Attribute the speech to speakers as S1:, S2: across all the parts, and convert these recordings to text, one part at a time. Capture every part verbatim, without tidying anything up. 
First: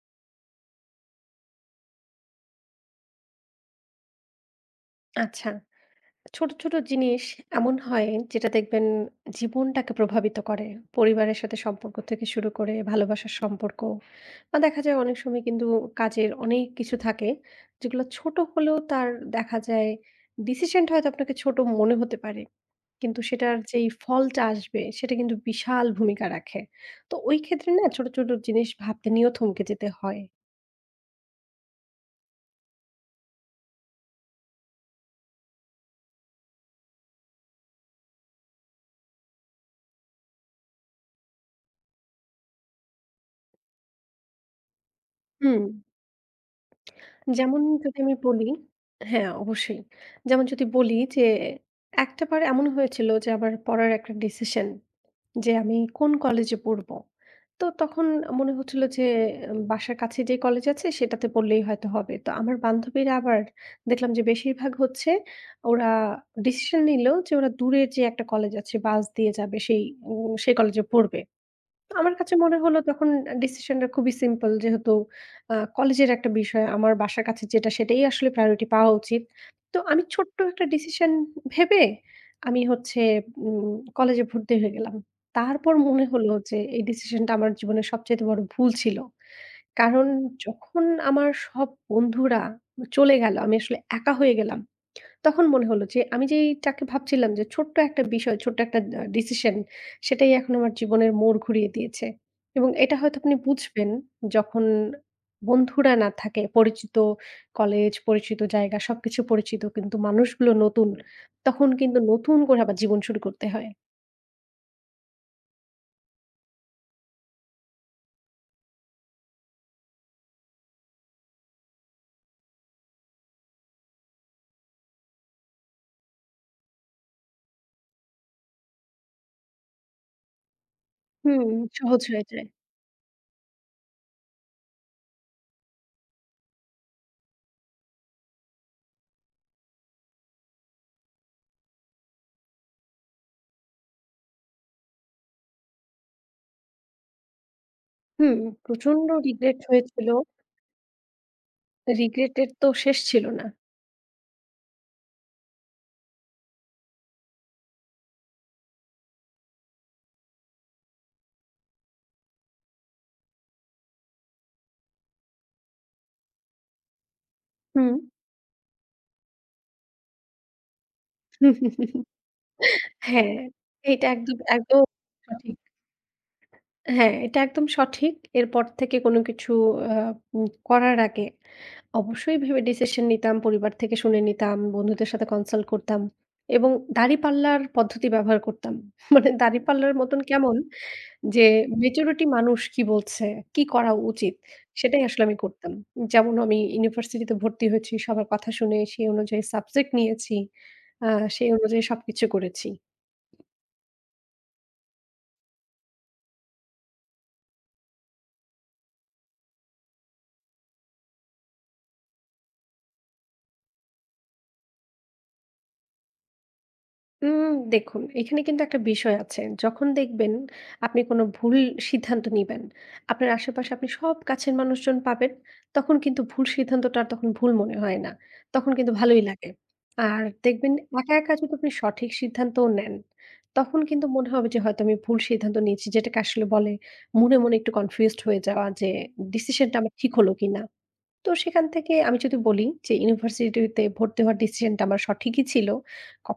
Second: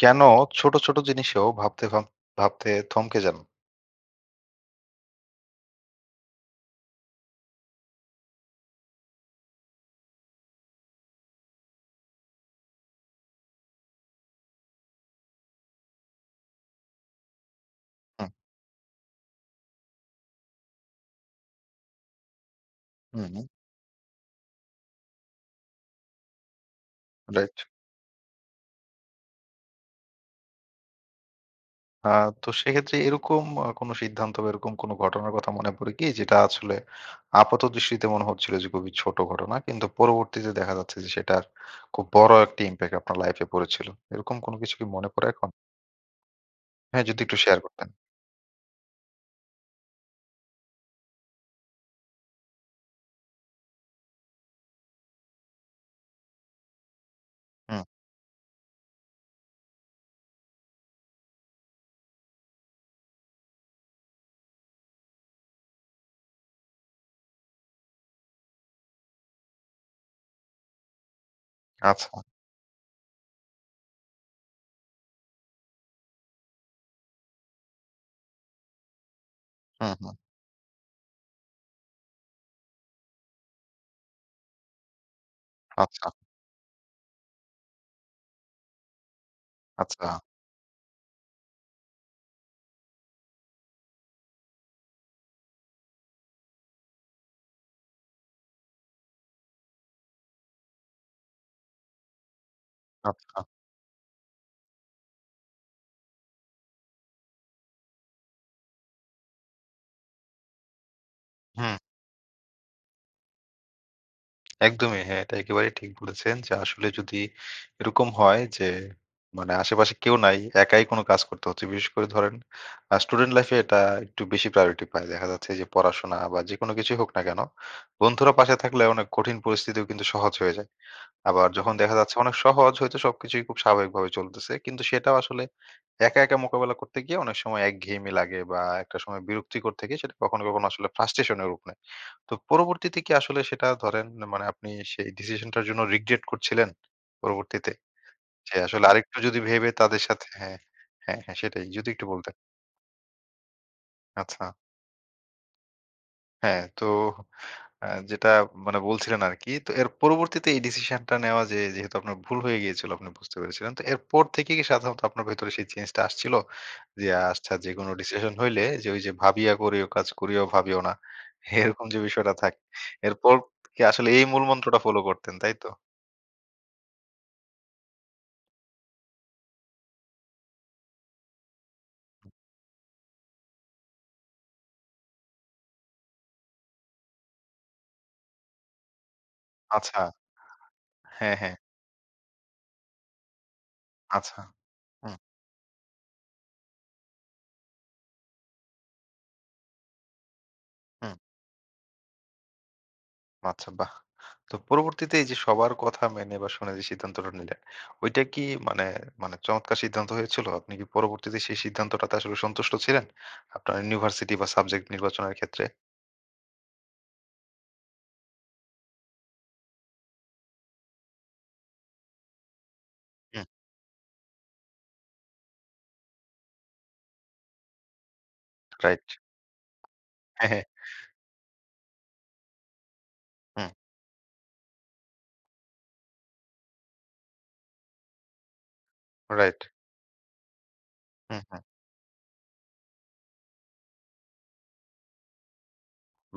S1: কেন ছোট, ছোট জিনিসেও ভাবতে ভাব ভাবতে থমকে যান?
S2: আচ্ছা। ছোট, ছোট জিনিস এমন হয় যেটা দেখবেন জীবনটাকে প্রভাবিত করে। পরিবারের সাথে সম্পর্ক থেকে শুরু করে ভালোবাসার সম্পর্ক। বা দেখা যায় অনেক সময় কিন্তু কাজের অনেক কিছু থাকে যেগুলো
S1: হুম,
S2: ছোট হলেও তার দেখা যায় ডিসিশন টা হয়তো আপনাকে ছোট মনে হতে পারে। কিন্তু
S1: হুম, হুম,
S2: সেটার যেই ফলটা আসবে সেটা কিন্তু বিশাল ভূমিকা রাখে। তো ওই
S1: রাইট।
S2: ক্ষেত্রে না ছোট, ছোট জিনিস ভাবতে নিয়েও থমকে যেতে হয়।
S1: আ তো সেক্ষেত্রে এরকম আ কোনো সিদ্ধান্ত বা এরকম কোনো ঘটনার কথা মনে পড়ে কি? যেটা আসলে আপাতদৃষ্টিতে মনে হচ্ছিল যে খুবই ছোট ঘটনা। কিন্তু পরবর্তীতে দেখা যাচ্ছে যে সেটার খুব বড় একটা ইমপ্যাক্ট আপনার লাইফ এ পড়েছিল। এরকম কোনো কিছু কি মনে পড়ে এখন?
S2: হুম।
S1: হ্যাঁ, যদি একটু শেয়ার
S2: যেমন
S1: করতেন।
S2: যদি আমি বলি হ্যাঁ, অবশ্যই। যেমন যদি বলি যে, একটাবার এমন হয়েছিল যে আমার পড়ার একটা ডিসিশন যে আমি কোন কলেজে পড়ব। তো
S1: হুম,
S2: তখন মনে হচ্ছিল যে উম, বাসার কাছে যে কলেজ আছে সেটাতে পড়লেই হয়তো হবে। তো আমার বান্ধবীরা আবার দেখলাম যে বেশিরভাগ হচ্ছে ওরা ডিসিশন নিল যে ওরা দূরের যে একটা কলেজ আছে বাস দিয়ে যাবে সেই উম সেই কলেজে পড়বে।
S1: আচ্ছা।
S2: আমার কাছে মনে হলো তখন আ ডিসিশনটা খুবই সিম্পল যেহেতু আ কলেজের একটা বিষয় আমার বাসার কাছে যেটা সেটাই আসলে প্রায়োরিটি পাওয়া উচিত। তো
S1: হুম,
S2: আমি
S1: হুম।
S2: ছোট্ট একটা ডিসিশন ভেবে আমি হচ্ছে উম কলেজে ভর্তি হয়ে গেলাম। তারপর মনে
S1: আচ্ছা,
S2: হলো যে এই ডিসিশনটা আমার জীবনের সবচাইতে বড় ভুল ছিল। কারণ
S1: আচ্ছা,
S2: যখন আমার সব বন্ধুরা চলে গেল আমি আসলে একা হয়ে গেলাম। তখন মনে হলো যে আমি যেইটাকে ভাবছিলাম যে ছোট্ট একটা বিষয়, ছোট্ট একটা আ ডিসিশন সেটাই এখন আমার জীবনের মোড় ঘুরিয়ে দিয়েছে। এবং এটা হয়তো আপনি
S1: আচ্ছা।
S2: বুঝবেন যখন বন্ধুরা না থাকে, পরিচিত কলেজ, পরিচিত জায়গা সবকিছু পরিচিত কিন্তু মানুষগুলো নতুন। তখন
S1: হুম।
S2: কিন্তু নতুন করে আবার জীবন শুরু করতে হয়।
S1: একদমই হ্যাঁ, এটা একেবারেই ঠিক বলেছেন যে আসলে যদি এরকম হয় যে মানে আশেপাশে কেউ নাই, একাই কোনো কাজ করতে হচ্ছে। বিশেষ করে ধরেন আ স্টুডেন্ট লাইফে এটা একটু বেশি প্রায়োরিটি পায়। দেখা যাচ্ছে যে পড়াশোনা বা যেকোনো কিছুই হোক না কেন, বন্ধুরা পাশে থাকলে অনেক কঠিন পরিস্থিতিও কিন্তু সহজ হয়ে যায়।
S2: হুম,
S1: আবার যখন দেখা
S2: সহজ
S1: যাচ্ছে
S2: হয়ে
S1: অনেক
S2: যায়।
S1: সহজ হয়তো সবকিছুই খুব স্বাভাবিকভাবে চলতেছে। কিন্তু সেটাও আসলে একা, একা মোকাবেলা করতে গিয়ে অনেক সময় একঘেয়েমি লাগে বা একটা সময় বিরক্তিকর থেকে সেটা কখনো, কখনো আসলে ফ্রাস্ট্রেশন এর রূপ নেয়। তো পরবর্তীতে কি আসলে সেটা ধরেন মানে আপনি সেই ডিসিশনটার জন্য রিগ্রেট করছিলেন পরবর্তীতে?
S2: হুম,
S1: যে আসলে
S2: প্রচন্ড
S1: আরেকটু যদি
S2: রিগ্রেট
S1: ভেবে তাদের
S2: হয়েছিল।
S1: সাথে হ্যাঁ, হ্যাঁ, হ্যাঁ সেটাই। যদি একটু বলতেন।
S2: রিগ্রেট এর তো শেষ ছিল না।
S1: আচ্ছা। হ্যাঁ, তো আ যেটা মানে বলছিলেন আরকি। তো এর পরবর্তীতে এই ডিসিশনটা নেওয়া যে যেহেতু আপনার ভুল হয়ে গিয়েছিল আপনি বুঝতে পেরেছিলেন। তো এরপর থেকে কি সাধারণত আপনার ভেতরে সেই চেঞ্জটা আসছিল? যে আচ্ছা যেকোনো
S2: হুম।
S1: ডিসিশন হইলে যে ওই যে ভাবিয়া করিও কাজ করিও ভাবিও না। এরকম যে বিষয়টা থাকে। এরপর
S2: হ্যাঁ,
S1: কি
S2: এটা
S1: আসলে এই
S2: একদম,
S1: মূল মন্ত্রটা
S2: একদম
S1: ফলো করতেন, তাই
S2: সঠিক।
S1: তো?
S2: হ্যাঁ, এটা একদম সঠিক। এরপর থেকে কোনো কিছু আ উম করার আগে অবশ্যই ভেবে ডিসিশন নিতাম, পরিবার থেকে শুনে নিতাম, বন্ধুদের সাথে কনসাল্ট করতাম এবং দাঁড়িপাল্লার পদ্ধতি ব্যবহার করতাম। মানে দাঁড়িপাল্লার
S1: আচ্ছা।
S2: মতন কেমন
S1: হ্যাঁ,
S2: যে
S1: হ্যাঁ।
S2: মেচুরিটি মানুষ কি বলছে, কি করা উচিত
S1: আচ্ছা।
S2: সেটাই
S1: হুম,
S2: আসলে আমি করতাম। যেমন আমি ইউনিভার্সিটিতে ভর্তি হয়েছি, সবার কথা শুনে সেই অনুযায়ী সাবজেক্ট নিয়েছি। আ
S1: হুম।
S2: সেই অনুযায়ী সবকিছু করেছি।
S1: আচ্ছা, বাহ! তো পরবর্তীতে এই যে সবার কথা মেনে বা শুনে যে সিদ্ধান্তটা নিলেন, ওইটা কি মানে মানে চমৎকার সিদ্ধান্ত হয়েছিল? আপনি কি পরবর্তীতে সেই সিদ্ধান্তটাতে আসলে সন্তুষ্ট ছিলেন? আপনার ইউনিভার্সিটি বা সাবজেক্ট নির্বাচনের ক্ষেত্রে?
S2: উম দেখুন, এখানে কিন্তু একটা বিষয় আছে। যখন দেখবেন আপনি কোনো ভুল সিদ্ধান্ত নিবেন, আপনার
S1: হুম,
S2: আশেপাশে আপনি সব কাছের মানুষজন পাবেন, তখন কিন্তু ভুল সিদ্ধান্তটা আর তখন ভুল মনে হয় না। তখন কিন্তু
S1: রাইট।
S2: ভালোই লাগে। আর
S1: হ্যাঁ, হ্যাঁ।
S2: দেখবেন একা, একা যদি আপনি সঠিক সিদ্ধান্তও নেন,
S1: হুম,
S2: তখন কিন্তু মনে হবে যে হয়তো আমি ভুল সিদ্ধান্ত নিয়েছি। যেটাকে আসলে বলে মনে, মনে একটু কনফিউজড হয়ে যাওয়া যে
S1: রাইট।
S2: ডিসিশনটা আমার ঠিক হলো কিনা। তো
S1: হুম, হুম।
S2: সেখান থেকে আমি যদি বলি যে ইউনিভার্সিটিতে ভর্তি হওয়ার ডিসিশনটা আমার সঠিকই ছিল।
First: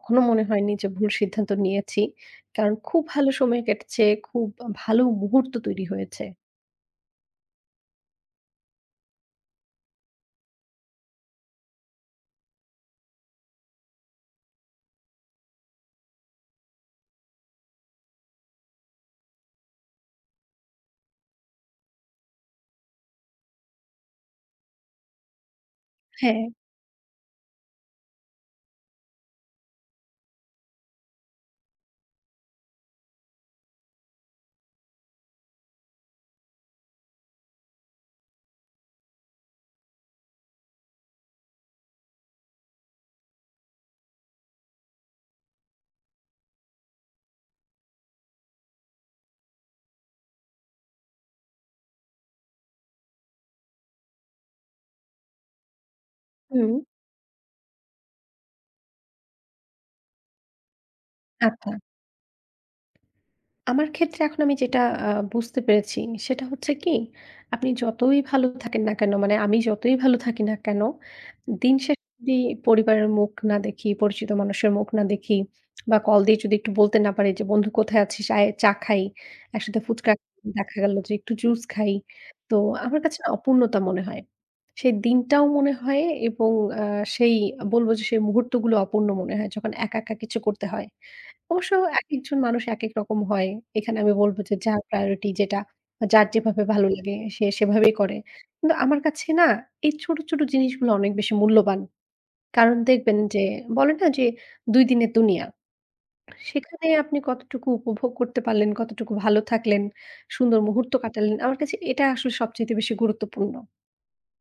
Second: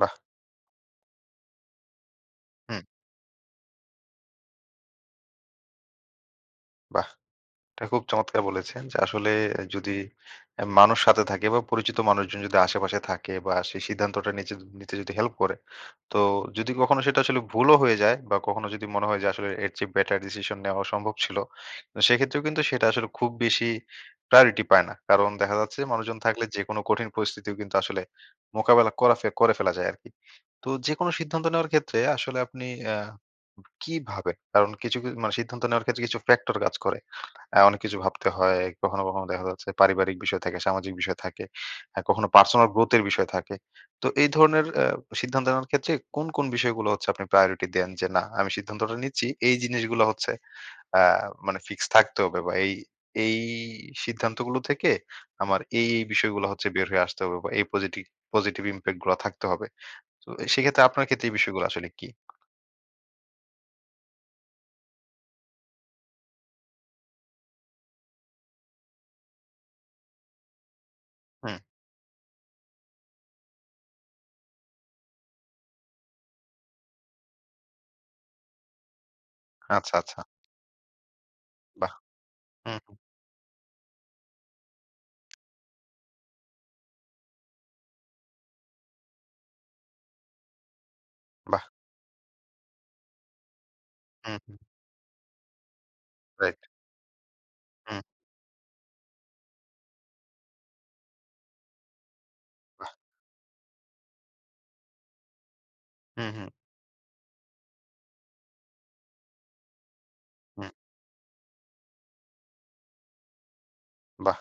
S1: বাহ!
S2: মনে হয়নি যে ভুল সিদ্ধান্ত নিয়েছি। কারণ
S1: হুম,
S2: খুব ভালো সময় কেটেছে, খুব ভালো মুহূর্ত তৈরি হয়েছে।
S1: বাহ! এটা খুব চমৎকার বলেছেন যে আসলে যদি আ মানুষ সাথে থাকে বা পরিচিত মানুষজন যদি আশেপাশে থাকে বা সেই সিদ্ধান্তটা নিচে নিতে যদি হেল্প করে, তো যদি কখনো সেটা আসলে ভুলও হয়ে যায় বা কখনো যদি মনে হয় যে আসলে এর চেয়ে বেটার ডিসিশন নেওয়া সম্ভব ছিল, তো সেক্ষেত্রেও কিন্তু সেটা আসলে খুব বেশি প্রায়োরিটি পায় না। কারণ দেখা যাচ্ছে মানুষজন
S2: হ্যাঁ।
S1: থাকলে যেকোনো কঠিন পরিস্থিতিও কিন্তু আসলে মোকাবেলা করা ফে করে ফেলা যায় আরকি। তো যেকোনো সিদ্ধান্ত নেওয়ার ক্ষেত্রে আসলে আপনি আ কি ভাবেন? কারণ কিছু, কিছু মানে সিদ্ধান্ত নেওয়ার ক্ষেত্রে কিছু ফ্যাক্টর কাজ করে। অ্যা অনেক কিছু ভাবতে হয়। কখনো, কখনো দেখা যাচ্ছে পারিবারিক বিষয় থাকে, সামাজিক বিষয় থাকে। অ্যা কখনো পার্সোনাল গ্রোথ এর বিষয় থাকে। তো এই ধরনের অ্যা সিদ্ধান্ত নেওয়ার ক্ষেত্রে কোন, কোন বিষয়গুলো হচ্ছে আপনি প্রায়োরিটি দেন যে, "না, আমি সিদ্ধান্তটা নিচ্ছি। এই জিনিসগুলো হচ্ছে অ্যা মানে ফিক্স থাকতে হবে বা এই, এই সিদ্ধান্তগুলো থেকে আমার এই, এই বিষয়গুলো হচ্ছে
S2: হুম,
S1: বের হয়ে আসতে হবে বা এই পজিটিভ, পজিটিভ ইমপ্যাক্ট গুলা থাকতে হবে।" তো সেক্ষেত্রে আপনার ক্ষেত্রে এই বিষয়গুলো
S2: আচ্ছা।
S1: আসলে কি?
S2: আমার ক্ষেত্রে এখন আমি যেটা আ বুঝতে পেরেছি সেটা হচ্ছে কি, আপনি যতই ভালো থাকেন না কেন, মানে আমি যতই ভালো থাকি না কেন,
S1: হুম,
S2: দিন শেষে যদি পরিবারের মুখ না দেখি, পরিচিত মানুষের মুখ না দেখি বা কল দিয়ে যদি একটু বলতে না পারি যে, "বন্ধু কোথায় আছিস? আয় চা খাই। একসাথে
S1: আচ্ছা,
S2: ফুচকা
S1: আচ্ছা।
S2: খাই।" দেখা গেল যে একটু জুস
S1: বাহ!
S2: খাই। তো
S1: হুম, হুম,
S2: আমার কাছে না অপূর্ণতা মনে হয়। সেই দিনটাও মনে হয় এবং আ সেই বলব যে সেই মুহূর্তগুলো অপূর্ণ মনে হয় যখন একা, একা কিছু করতে হয়।
S1: বাহ!
S2: অবশ্য একেকজন মানুষ একেক রকম হয়। এখানে আমি বলব
S1: হুম,
S2: যে
S1: হুম।
S2: যার প্রায়োরিটি যেটা বা যার
S1: রাইট।
S2: যেভাবে ভালো লাগে সে সেভাবেই
S1: হুম,
S2: করে। কিন্তু আমার কাছে না এই ছোট, ছোট জিনিসগুলো অনেক বেশি মূল্যবান। কারণ
S1: বাহ!
S2: দেখবেন যে বলে না যে দুই দিনের দুনিয়া।
S1: হুম, হুম,
S2: সেখানে আপনি কতটুকু উপভোগ করতে পারলেন, কতটুকু ভালো থাকলেন, সুন্দর
S1: হুম,
S2: মুহূর্ত কাটালেন। আমার কাছে এটা আসলে সবচাইতে বেশি গুরুত্বপূর্ণ।
S1: বাহ!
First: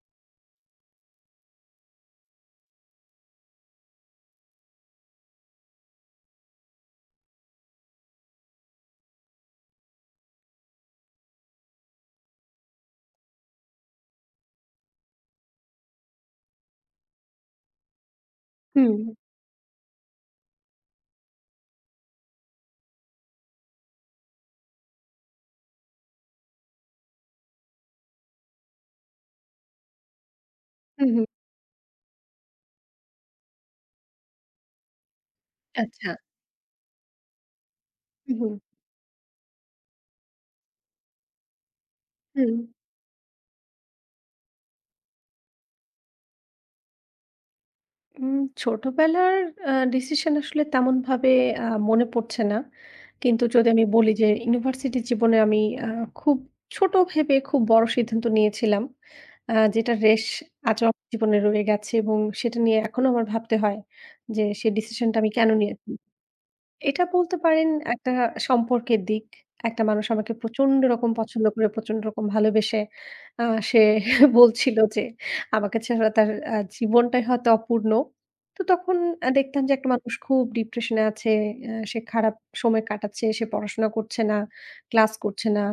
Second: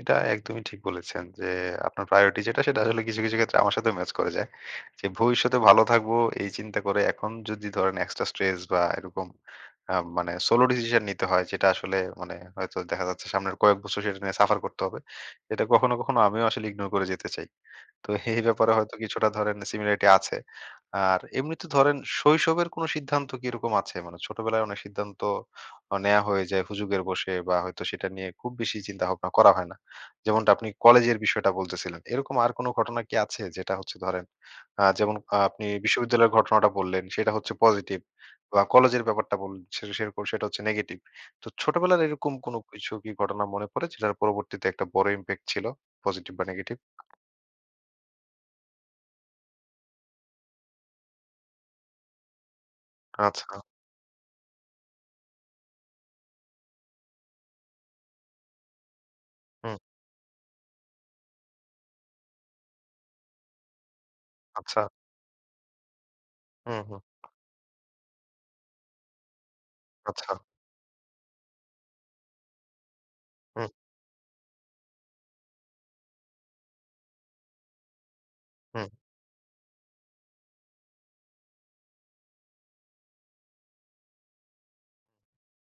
S1: এটা একদমই ঠিক বলেছেন যে আপনার প্রায়োরিটি যেটা সেটা আসলে কিছু, কিছু ক্ষেত্রে আমার সাথেও ম্যাচ করে যায়। যে ভবিষ্যতে ভালো থাকবো এই চিন্তা করে এখন যদি ধরেন এক্সট্রা স্ট্রেস বা এরকম আ মানে সোলো ডিসিশন নিতে হয় যেটা আসলে মানে হয়তো দেখা যাচ্ছে সামনের কয়েক বছর সেটা নিয়ে সাফার করতে হবে। এটা কখনো, কখনো আমিও আসলে ইগনোর করে যেতে চাই। তো এই ব্যাপারে হয়তো
S2: হুম,
S1: কিছুটা ধরেন সিমিলারিটি আছে। আর এমনিতে ধরেন শৈশবের কোনো সিদ্ধান্ত কি এরকম আছে? মানে ছোটবেলায় অনেক সিদ্ধান্ত অ নেয়া হয়ে যায় হুজুগের বসে বা হয়তো সেটা নিয়ে খুব বেশি চিন্তাভাবনা করা হয় না। যেমনটা আপনি
S2: হুম,
S1: কলেজের
S2: হুম।
S1: বিষয়টা বলতেছিলেন। এরকম আর কোনো ঘটনা কি আছে যেটা হচ্ছে ধরেন আ যেমন আ আপনি
S2: আচ্ছা।
S1: বিশ্ববিদ্যালয়ের ঘটনাটা বললেন সেটা হচ্ছে পজিটিভ
S2: হুম, হুম।
S1: বা কলেজের ব্যাপারটা বললেন সে সেরকম সেটা হচ্ছে নেগেটিভ। তো ছোটবেলার এরকম
S2: হুম।
S1: কোনো কিছু কি ঘটনা মনে পড়ে যেটার পরবর্তীতে একটা বড় ইমপ্যাক্ট ছিল পজিটিভ বা নেগেটিভ?
S2: উম ছোটবেলার আ ডিসিশন আসলে তেমনভাবে আ মনে পড়ছে না।
S1: আচ্ছা।
S2: কিন্তু যদি আমি বলি যে ইউনিভার্সিটি জীবনে আমি আ খুব ছোট ভেবে খুব বড় সিদ্ধান্ত নিয়েছিলাম। আ
S1: হুম।
S2: যেটার রেশ আজও আমার জীবনে রয়ে গেছে এবং সেটা নিয়ে এখনো আমার ভাবতে হয় যে সেই
S1: আচ্ছা।
S2: ডিসিশনটা আমি কেন নিয়েছি?
S1: হুম, হুম।
S2: এটা বলতে পারেন একটা সম্পর্কের দিক। একটা মানুষ
S1: আচ্ছা।
S2: আমাকে প্রচন্ড রকম পছন্দ করে, প্রচন্ড রকম ভালোবেসে আ
S1: হুম,
S2: সে বলছিল যে আমাকে ছাড়া তার আ জীবনটাই হয়তো অপূর্ণ। তো
S1: হুম,
S2: তখন আ দেখতাম যে একটা মানুষ খুব ডিপ্রেশন এ আছে, আ সে খারাপ সময় কাটাচ্ছে, সে পড়াশোনা করছে না, ক্লাস করছে না,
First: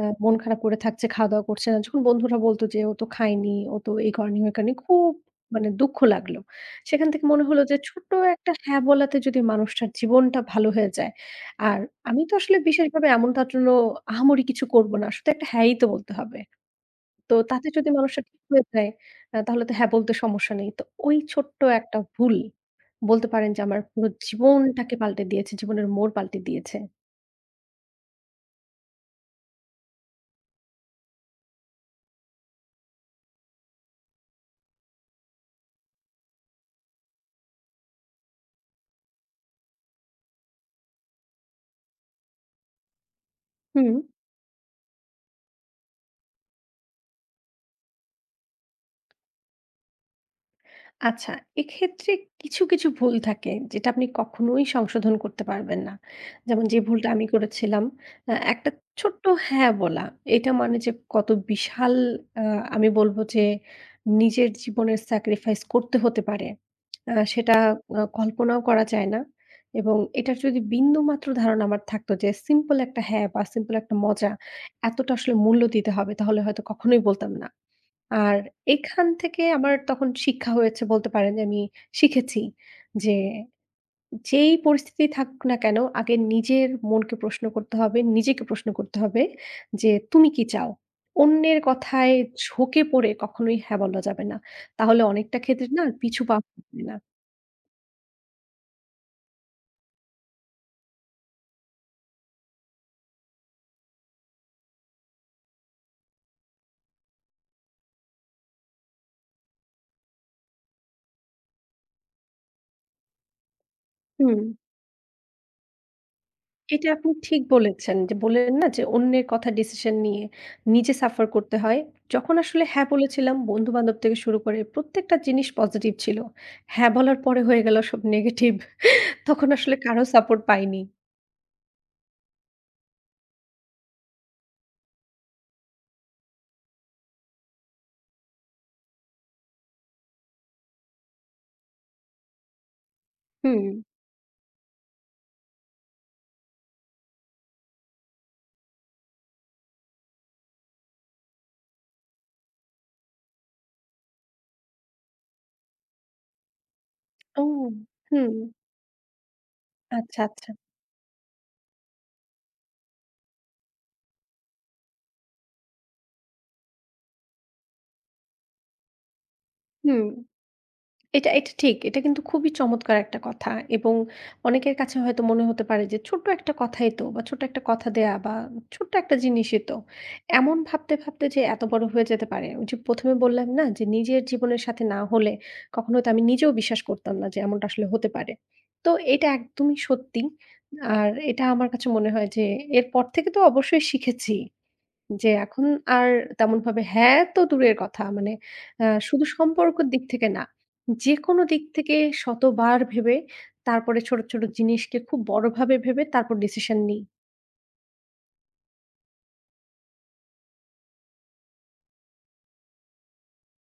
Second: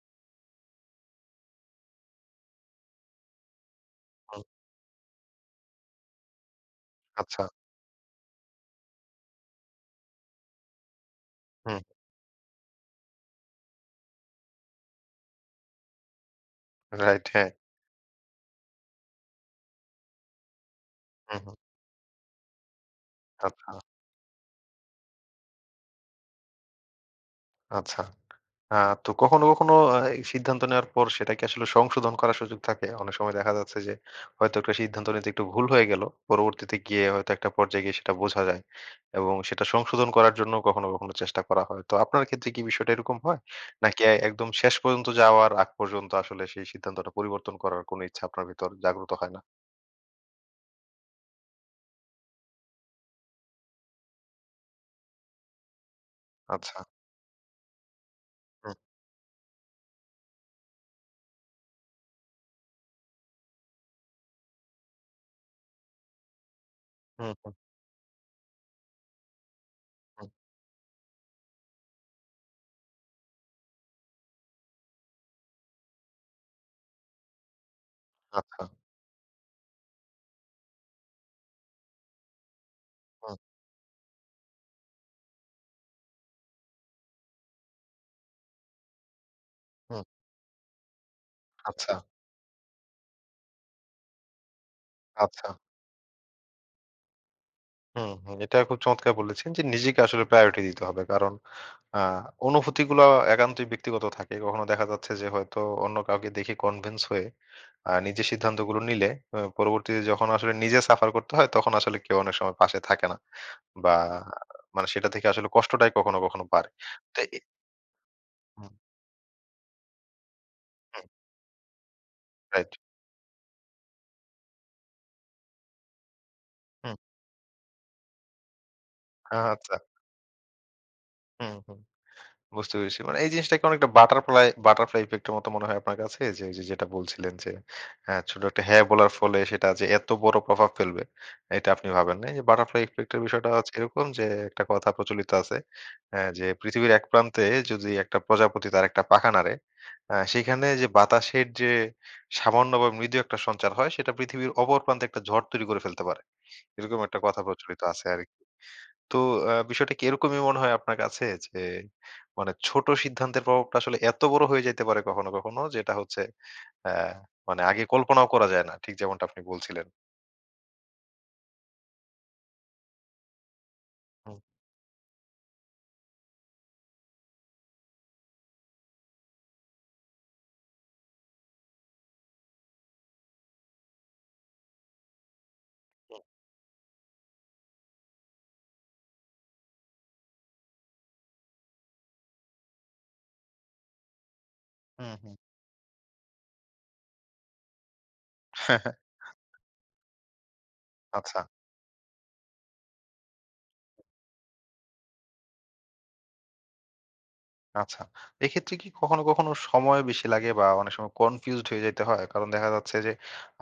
S2: আ মন খারাপ করে থাকছে, খাওয়া-দাওয়া করছে না। যখন বন্ধুরা বলতো যে, "ও তো খায়নি, ও তো এই করেনি,
S1: হুম।
S2: ওই করেনি" খুব মানে দুঃখ লাগলো। সেখান থেকে
S1: আচ্ছা।
S2: মনে হলো যে ছোট্ট একটা হ্যাঁ বলাতে যদি মানুষটার জীবনটা ভালো হয়ে যায়। আর
S1: হুম।
S2: আমি তো আসলে বিশেষভাবে এমন তার জন্য আহামরি কিছু করব না। শুধু একটা হ্যাঁই তো বলতে হবে।
S1: রাইট,
S2: তো
S1: হ্যাঁ।
S2: তাতে যদি মানুষটা ঠিক হয়ে যায় আ তাহলে তো হ্যাঁ বলতে সমস্যা নেই। তো ওই
S1: হুম, হুম।
S2: ছোট্ট একটা ভুল বলতে পারেন যে
S1: আচ্ছা,
S2: আমার পুরো জীবনটাকে পাল্টে দিয়েছে, জীবনের মোড় পাল্টে দিয়েছে।
S1: আচ্ছা। আ তো কখনো, কখনো আ এই সিদ্ধান্ত নেওয়ার পর সেটাকে আসলে সংশোধন করার সুযোগ থাকে। অনেক সময় দেখা যাচ্ছে যে হয়তো একটা সিদ্ধান্ত নিতে একটু ভুল হয়ে গেল। পরবর্তীতে গিয়ে হয়তো একটা পর্যায়ে গিয়ে সেটা বোঝা যায় এবং সেটা সংশোধন করার জন্য কখনো, কখনো চেষ্টা করা হয়। তো আপনার ক্ষেত্রে কি বিষয়টা এরকম হয়?
S2: হুম।
S1: নাকি এ একদম শেষ পর্যন্ত যাওয়ার আগ পর্যন্ত আসলে সেই সিদ্ধান্তটা পরিবর্তন করার কোনো ইচ্ছা আপনার ভিতর জাগ্রত হয় না?
S2: আচ্ছা, এক্ষেত্রে কিছু, কিছু ভুল থাকে যেটা আপনি কখনোই সংশোধন করতে পারবেন না। যেমন
S1: আচ্ছা।
S2: যে ভুলটা আমি করেছিলাম, আ একটা
S1: হুম,
S2: ছোট্ট হ্যাঁ বলা। এটা মানে যে কত বিশাল আ আমি বলব যে নিজের জীবনের স্যাক্রিফাইস করতে হতে পারে। আ
S1: হুম, হুম,
S2: সেটা আ কল্পনাও করা যায় না। এবং
S1: হুম।
S2: এটার যদি বিন্দুমাত্র ধারণা আমার থাকতো যে সিম্পল একটা হ্যাঁ বা সিম্পল একটা মজা এতটা আসলে মূল্য দিতে হবে তাহলে হয়তো কখনোই বলতাম না। আর
S1: আচ্ছা।
S2: এখান থেকে আমার তখন শিক্ষা হয়েছে বলতে পারেন যে আমি শিখেছি যে,
S1: হুম,
S2: যেই পরিস্থিতি থাকুক না কেন আগে নিজের মনকে প্রশ্ন করতে হবে, নিজেকে প্রশ্ন করতে হবে যে,
S1: হুম।
S2: "তুমি কি চাও?" অন্যের
S1: আচ্ছা,
S2: কথায় ঝোঁকে পড়ে কখনোই হ্যাঁ বলা যাবে না। তাহলে অনেকটা
S1: আচ্ছা।
S2: ক্ষেত্রে না পিছু পা হবে না।
S1: হুম, হুম। এটা খুব চমৎকার বলেছেন যে নিজেকে আসলে প্রায়োরিটি দিতে হবে। কারণ আ অনুভূতিগুলো একান্তই ব্যক্তিগত থাকে। কখনো দেখা যাচ্ছে যে হয়তো অন্য কাউকে দেখে কনভিন্স হয়ে আ নিজের সিদ্ধান্তগুলো নিলে আ পরবর্তীতে যখন আসলে নিজে সাফার করতে হয় তখন আসলে কেউ অনেক সময় পাশে থাকে না। বা
S2: হুম।
S1: মানে সেটা থেকে আসলে কষ্টটাই কখনো, কখনো বাড়ে।
S2: এটা আপনি
S1: তো এ
S2: ঠিক বলেছেন যে, বললেন না
S1: হুম,
S2: যে, অন্যের কথা ডিসিশন নিয়ে নিজে
S1: হুম,
S2: সাফার করতে হয়। যখন আসলে
S1: রাইট।
S2: হ্যাঁ বলেছিলাম বন্ধু-বান্ধব থেকে শুরু করে প্রত্যেকটা জিনিস পজিটিভ ছিল। হ্যাঁ
S1: হুম,
S2: বলার পরে হয়ে গেল সব নেগেটিভ। তখন আসলে
S1: আচ্ছা।
S2: কারো সাপোর্ট পাইনি।
S1: হুম, হুম। বুঝতে পেরেছি। মানে এই জিনিসটাকে অনেকটা বাটারফ্লাই বাটারফ্লাই ইফেক্ট এর মত মনে হয় আপনার কাছে? যে ওই যে যেটা বলছিলেন যে আ ছোট একটা হ্যাঁ বলার ফলে সেটা যে এত বড় প্রভাব ফেলবে এটা আপনি ভাবেন নাই। যে বাটারফ্লাই ইফেক্ট এর বিষয়টা
S2: হুম।
S1: হচ্ছে এরকম যে একটা কথা প্রচলিত আছে অ্যা যে পৃথিবীর এক প্রান্তে যদি একটা প্রজাপতি তার একটা পাখা নাড়ে, আ সেখানে যে বাতাসের যে সামান্য বা মৃদু একটা সঞ্চার হয় সেটা পৃথিবীর অপর প্রান্তে একটা ঝড় তৈরি করে ফেলতে পারে। এরকম একটা কথা
S2: ও!
S1: প্রচলিত আছে
S2: হুম,
S1: আরকি। তো আ বিষয়টা কি
S2: আচ্ছা,
S1: এরকমই
S2: আচ্ছা।
S1: মনে হয় আপনার কাছে? যে মানে ছোট সিদ্ধান্তের প্রভাবটা আসলে এত বড় হয়ে যাইতে পারে কখনো, কখনো যেটা হচ্ছে আ মানে আগে কল্পনাও করা যায় না। ঠিক যেমনটা আপনি বলছিলেন।
S2: হুম। এটা, এটা ঠিক। এটা কিন্তু খুবই চমৎকার একটা কথা এবং
S1: হুম,
S2: অনেকের কাছে হয়তো মনে হতে পারে যে ছোট্ট একটা কথাই তো বা ছোট্ট একটা কথা দেয়া বা ছোট্ট একটা জিনিসই তো। এমন ভাবতে, ভাবতে যে এত বড় হয়ে যেতে পারে। ওই যে প্রথম এ বললাম না যে নিজের জীবনের সাথে না হলে কখনো হয়তো
S1: হুম,
S2: আমি নিজেও বিশ্বাস করতাম না যে এমনটা আসলে হতে পারে। তো এটা একদমই সত্যি। আর এটা আমার কাছে মনে হয় যে এরপর থেকে তো অবশ্যই শিখেছি।
S1: হুম,
S2: যে
S1: হুম।
S2: এখন আর তেমনভাবে হ্যাঁ, তো দূরের কথা। মানে আ শুধু সম্পর্কের দিক থেকে না।
S1: আচ্ছা।
S2: যেকোনো দিক থেকে শতবার ভেবে তারপরে ছোট, ছোট জিনিসকে খুব বড়ভাবে ভেবে তারপর ডিসিশন নিই।
S1: আচ্ছা। এক্ষেত্রে কি কখনো, কখনো সময় বেশি লাগে বা অনেক সময় কনফিউজড হয়ে যাইতে হয়? কারণ দেখা যাচ্ছে যে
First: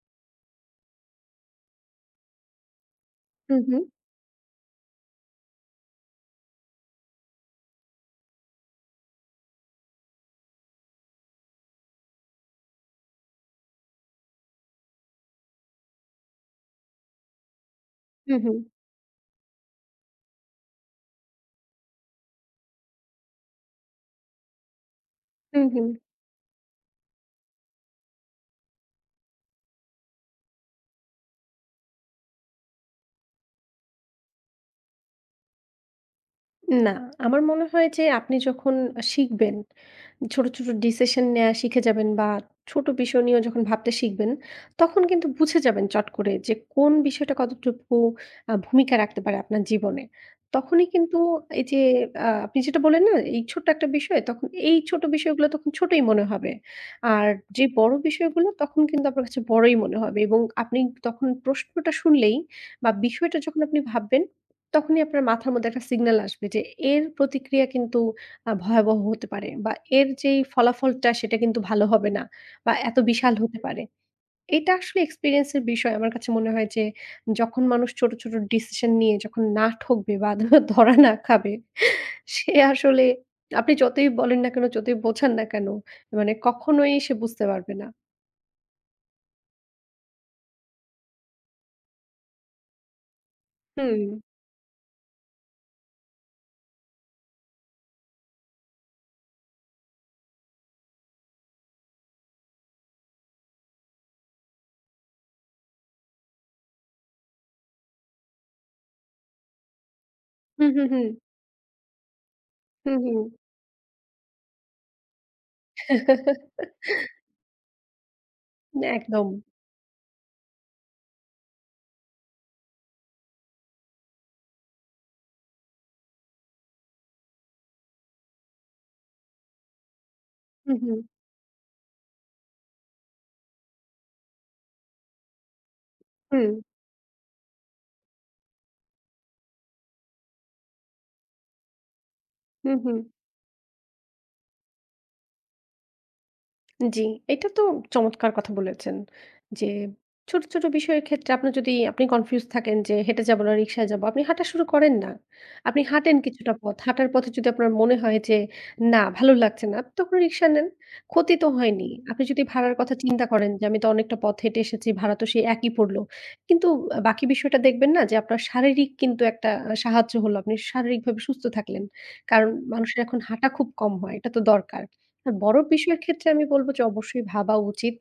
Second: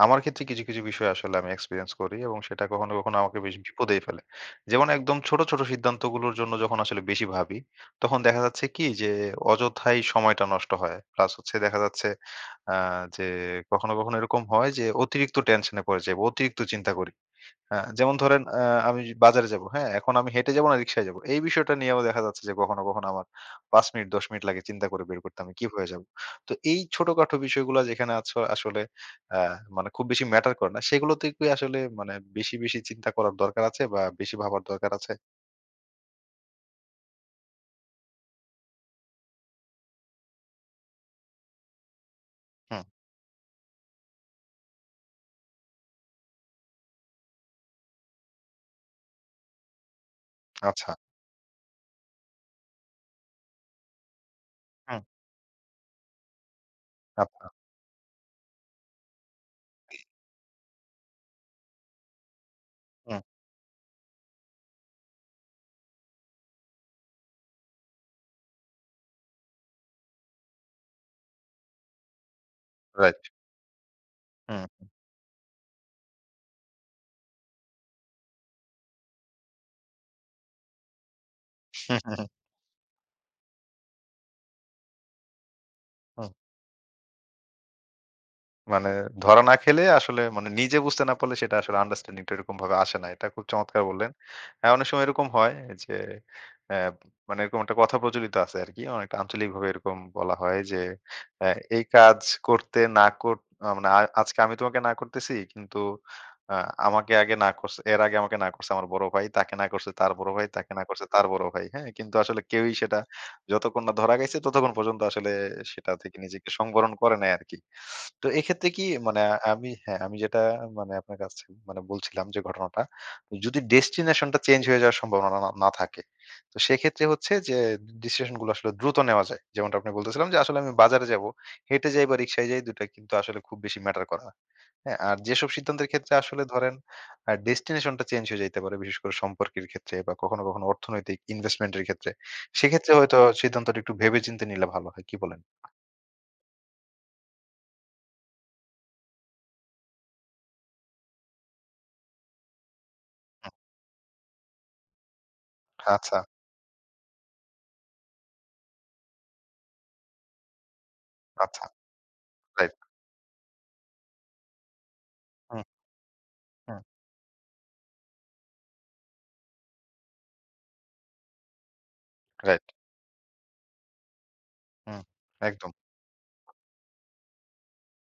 S1: আমার ক্ষেত্রে কিছু, কিছু বিষয় আসলে আমি এক্সপেরিয়েন্স করি এবং সেটা কখনো, কখনো আমাকে বেশ
S2: হুম, হুম।
S1: বিপদেই ফেলে। যেমন একদম ছোট, ছোট সিদ্ধান্তগুলোর জন্য যখন আসলে বেশি ভাবি, তখন দেখা যাচ্ছে কি যে অযথাই সময়টা নষ্ট হয়। প্লাস হচ্ছে দেখা যাচ্ছে আ যে কখনো, কখনো এরকম হয় যে অতিরিক্ত টেনশন এ পড়ে যাই বা অতিরিক্ত চিন্তা করি। হ্যাঁ, যেমন
S2: হুম,
S1: ধরেন
S2: হুম।
S1: আ আমি বাজারে যাবো, হ্যাঁ? এখন আমি হেঁটে যাবো না রিক্সায় যাবো। এই বিষয়টা নিয়েও দেখা যাচ্ছে যে কখনো, কখনো আমার পাঁচ মিনিট দশ মিনিট লাগে চিন্তা করে বের করতে আমি
S2: হুম,
S1: কিভাবে
S2: হুম।
S1: যাবো। তো এই ছোটখাটো বিষয়গুলা যেখানে আছ আসলে আ মানে খুব বেশি ম্যাটার করে না, সেগুলোতে কি আসলে মানে বেশি, বেশি চিন্তা করার দরকার আছে বা বেশি ভাবার দরকার আছে?
S2: না, আমার মনে হয় যে আপনি যখন শিখবেন ছোট, ছোট ডিসিশন নেয়া শিখে যাবেন বা
S1: হুম,
S2: ছোট বিষয় নিয়েও যখন ভাবতে শিখবেন, তখন কিন্তু বুঝে যাবেন চট করে যে কোন বিষয়টা কতটুকু আ ভূমিকা রাখতে পারে আপনার জীবনে। তখনই
S1: আচ্ছা।
S2: কিন্তু এই যে আ আপনি যেটা বললেন না, এই ছোট্ট একটা বিষয়, তখন এই
S1: হুম,
S2: ছোট বিষয়গুলো তখন ছোটই মনে হবে। আর
S1: আচ্ছা।
S2: যে বড় বিষয়গুলো তখন কিন্তু আপনার কাছে বড়ই মনে হবে এবং আপনি তখন প্রশ্নটা শুনলেই বা
S1: হুম,
S2: বিষয়টা যখন আপনি ভাববেন, তখনই আপনার মাথার মধ্যে একটা সিগন্যাল আসবে যে এর প্রতিক্রিয়া কিন্তু আ ভয়াবহ হতে পারে বা এর যেই ফলাফলটা সেটা কিন্তু ভালো হবে না বা এত
S1: রাইট।
S2: বিশাল হতে পারে।
S1: হুম,
S2: এটা
S1: হুম,
S2: আসলে এক্সপেরিয়েন্স এর বিষয়। আমার কাছে মনে হয় যে যখন মানুষ ছোট, ছোট ডিসিশন নিয়ে যখন না ঠকবে বা ধরা না খাবে
S1: হুম, হুম,
S2: সে আসলে আপনি যতই বলেন না কেন, যতই বোঝান না কেন
S1: হুম।
S2: মানে কখনোই সে বুঝতে পারবে না।
S1: মানে ধরা না খেলে আসলে মানে নিজে বুঝতে না পারলে সেটা আসলে আন্ডারস্ট্যান্ডিং টা এরকম ভাবে আসে না। এটা খুব চমৎকার
S2: হুম,
S1: বললেন। হ্যাঁ, অনেক সময় এরকম হয় যে অ্যা মানে এরকম একটা কথা প্রচলিত আছে আরকি। অনেকটা আঞ্চলিকভাবে এরকম বলা হয় যে অ্যা এই কাজ করতে না কর আ মানে আ আজকে আমি তোমাকে না করতেছি কিন্তু আ আমাকে আগে না করছে এর আগে আমাকে না করছে আমার বড় ভাই, তাকে না করছে তার বড় ভাই,
S2: হুম,
S1: তাকে না
S2: হুম,
S1: করছে
S2: হুম,
S1: তার বড় ভাই। হ্যাঁ? কিন্তু আসলে কেউই
S2: হুম,
S1: সেটা
S2: হুম।
S1: যতক্ষণ না ধরা খাইছে ততক্ষণ পর্যন্ত আসলে সেটা থেকে নিজেকে সংবরণ করে নাই আরকি। তো এক্ষেত্রে কি মানে
S2: একদম।
S1: আমি হ্যাঁ, আমি যেটা মানে আপনার কাছে মানে বলছিলাম যে ঘটনাটা, যদি ডেস্টিনেশনটা চেঞ্জ হয়ে যাওয়ার সম্ভাবনা না না থাকে, তো সেক্ষেত্রে হচ্ছে যে ডিসিশনগুলো আসলে দ্রুত নেওয়া যায়। যেমনটা আপনি বলতেছিলাম যে আসলে আমি
S2: হুম, হুম,
S1: বাজারে যাবো, হেঁটে যাই বা রিক্সায় যাই দুই টা কিন্তু আসলে খুব বেশি ম্যাটার করে না। হ্যাঁ? আর যেসব সিদ্ধান্তের ক্ষেত্রে আসলে
S2: হুম,
S1: ধরেন আ ডেস্টিনেশনটা চেঞ্জ হয়ে যাইতে পারে, বিশেষ করে সম্পর্কের ক্ষেত্রে বা কখনো, কখনো অর্থনৈতিক ইনভেস্টমেন্টের ক্ষেত্রে,
S2: হুম,
S1: সেক্ষেত্রে
S2: হুম।
S1: হয়তো সিদ্ধান্তটা একটু ভেবে চিন্তে নিলে ভালো হয়। কি বলেন?
S2: জি, এটা তো চমৎকার কথা বলেছেন। যে ছোট, ছোট বিষয়ের ক্ষেত্রে আপনার যদি আপনি কনফিউজ থাকেন যে হেঁটে যাবো না
S1: হুম,
S2: রিক্সায় যাবো, আপনি হাঁটা শুরু করেন না। আপনি হাঁটেন
S1: আচ্ছা,
S2: কিছুটা পথ। হাঁটার পথে যদি আপনার মনে হয় যে না ভালো লাগছে না, আপনি তখন রিক্সা নেন। ক্ষতি তো
S1: আচ্ছা।
S2: হয়নি। আপনি যদি
S1: রাইট।
S2: ভাড়ার কথা চিন্তা করেন যে আমি তো অনেকটা পথ হেঁটে এসেছি, ভাড়া তো সেই
S1: হুম।
S2: একই পড়লো। কিন্তু
S1: হুম,
S2: আ বাকি বিষয়টা দেখবেন না যে আপনার শারীরিক কিন্তু একটা আ সাহায্য হলো। আপনি শারীরিকভাবে সুস্থ থাকলেন। কারণ
S1: রাইট।
S2: মানুষের এখন হাঁটা খুব কম হয়। এটা তো দরকার।
S1: হুম,
S2: হ্যাঁ, বড়
S1: একদম।
S2: বিষয়ের ক্ষেত্রে আমি বলব যে অবশ্যই ভাবা উচিত।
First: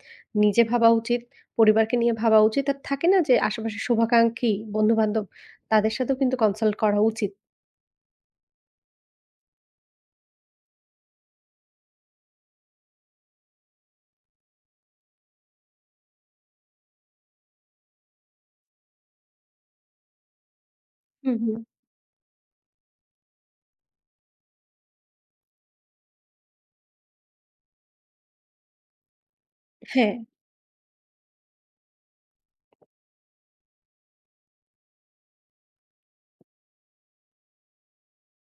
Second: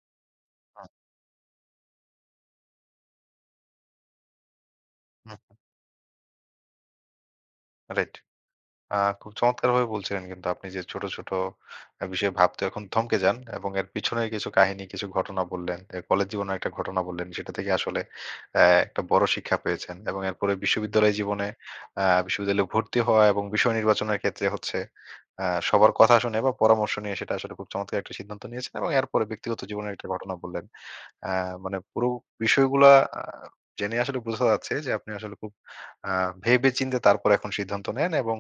S2: নিজে
S1: হুম,
S2: ভাবা উচিত, পরিবারকে নিয়ে ভাবা উচিত। আর থাকে না যে আশেপাশে শুভাকাঙ্ক্ষী বন্ধু-বান্ধব
S1: হুম,
S2: তাদের সাথেও কিন্তু কনসাল্ট করা উচিত।
S1: রাইট। আ খুব চমৎকারভাবে বলছিলেন কিন্তু আপনি যে ছোট, ছোট আ বিষয়ে ভাবতে এখন থমকে যান এবং এর পিছনে কিছু কাহিনী, কিছু ঘটনা বললেন। এ কলেজ জীবনের একটা ঘটনা বললেন। সেটা থেকে আসলে অ্যা একটা বড় শিক্ষা পেয়েছেন এবং এরপরে বিশ্ববিদ্যালয়
S2: হুম,
S1: জীবনে
S2: হুম।
S1: আ বিশ্ববিদ্যালয়ে ভর্তি হওয়া এবং বিষয় নির্বাচনের ক্ষেত্রে হচ্ছে আ সবার কথা শুনে বা পরামর্শ নিয়ে সেটা আসলে খুব চমৎকার একটা সিদ্ধান্ত নিয়েছেন এবং এরপরে ব্যক্তিগত জীবনের একটা
S2: হ্যাঁ,
S1: ঘটনা বললেন। আহ, মানে পুরো বিষয়গুলা আহ, জেনে আসলে বোঝা যাচ্ছে যে আপনি আসলে খুব আহ, ভেবে চিন্তে তারপর এখন সিদ্ধান্ত নেন এবং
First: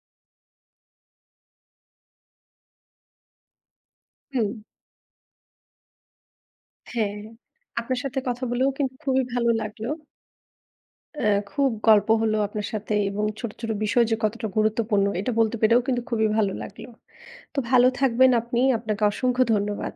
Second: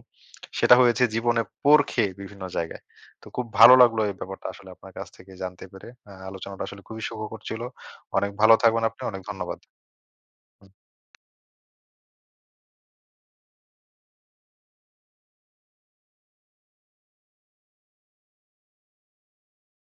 S1: সেটা হয়েছে জীবনে পরখে বিভিন্ন জায়গায়। তো খুব ভালো লাগলো এই ব্যাপারটা
S2: হুম,
S1: আসলে আপনার কাছ থেকে জানতে পেরে। আহ, আলোচনাটা আসলে খুবই
S2: হ্যাঁ।
S1: সুখকর ছিল।
S2: আপনার সাথে
S1: অনেক
S2: কথা
S1: ভালো
S2: বলেও
S1: থাকবেন
S2: কিন্তু
S1: আপনি। অনেক
S2: খুবই ভালো
S1: ধন্যবাদ।
S2: লাগলো। অ্যা খুব গল্প হলো আপনার সাথে এবং ছোট, ছোট বিষয় যে কতটা গুরুত্বপূর্ণ এটা বলতে পেরেও কিন্তু খুবই ভালো লাগলো। তো ভালো থাকবেন আপনি। আপনাকে অসংখ্য ধন্যবাদ।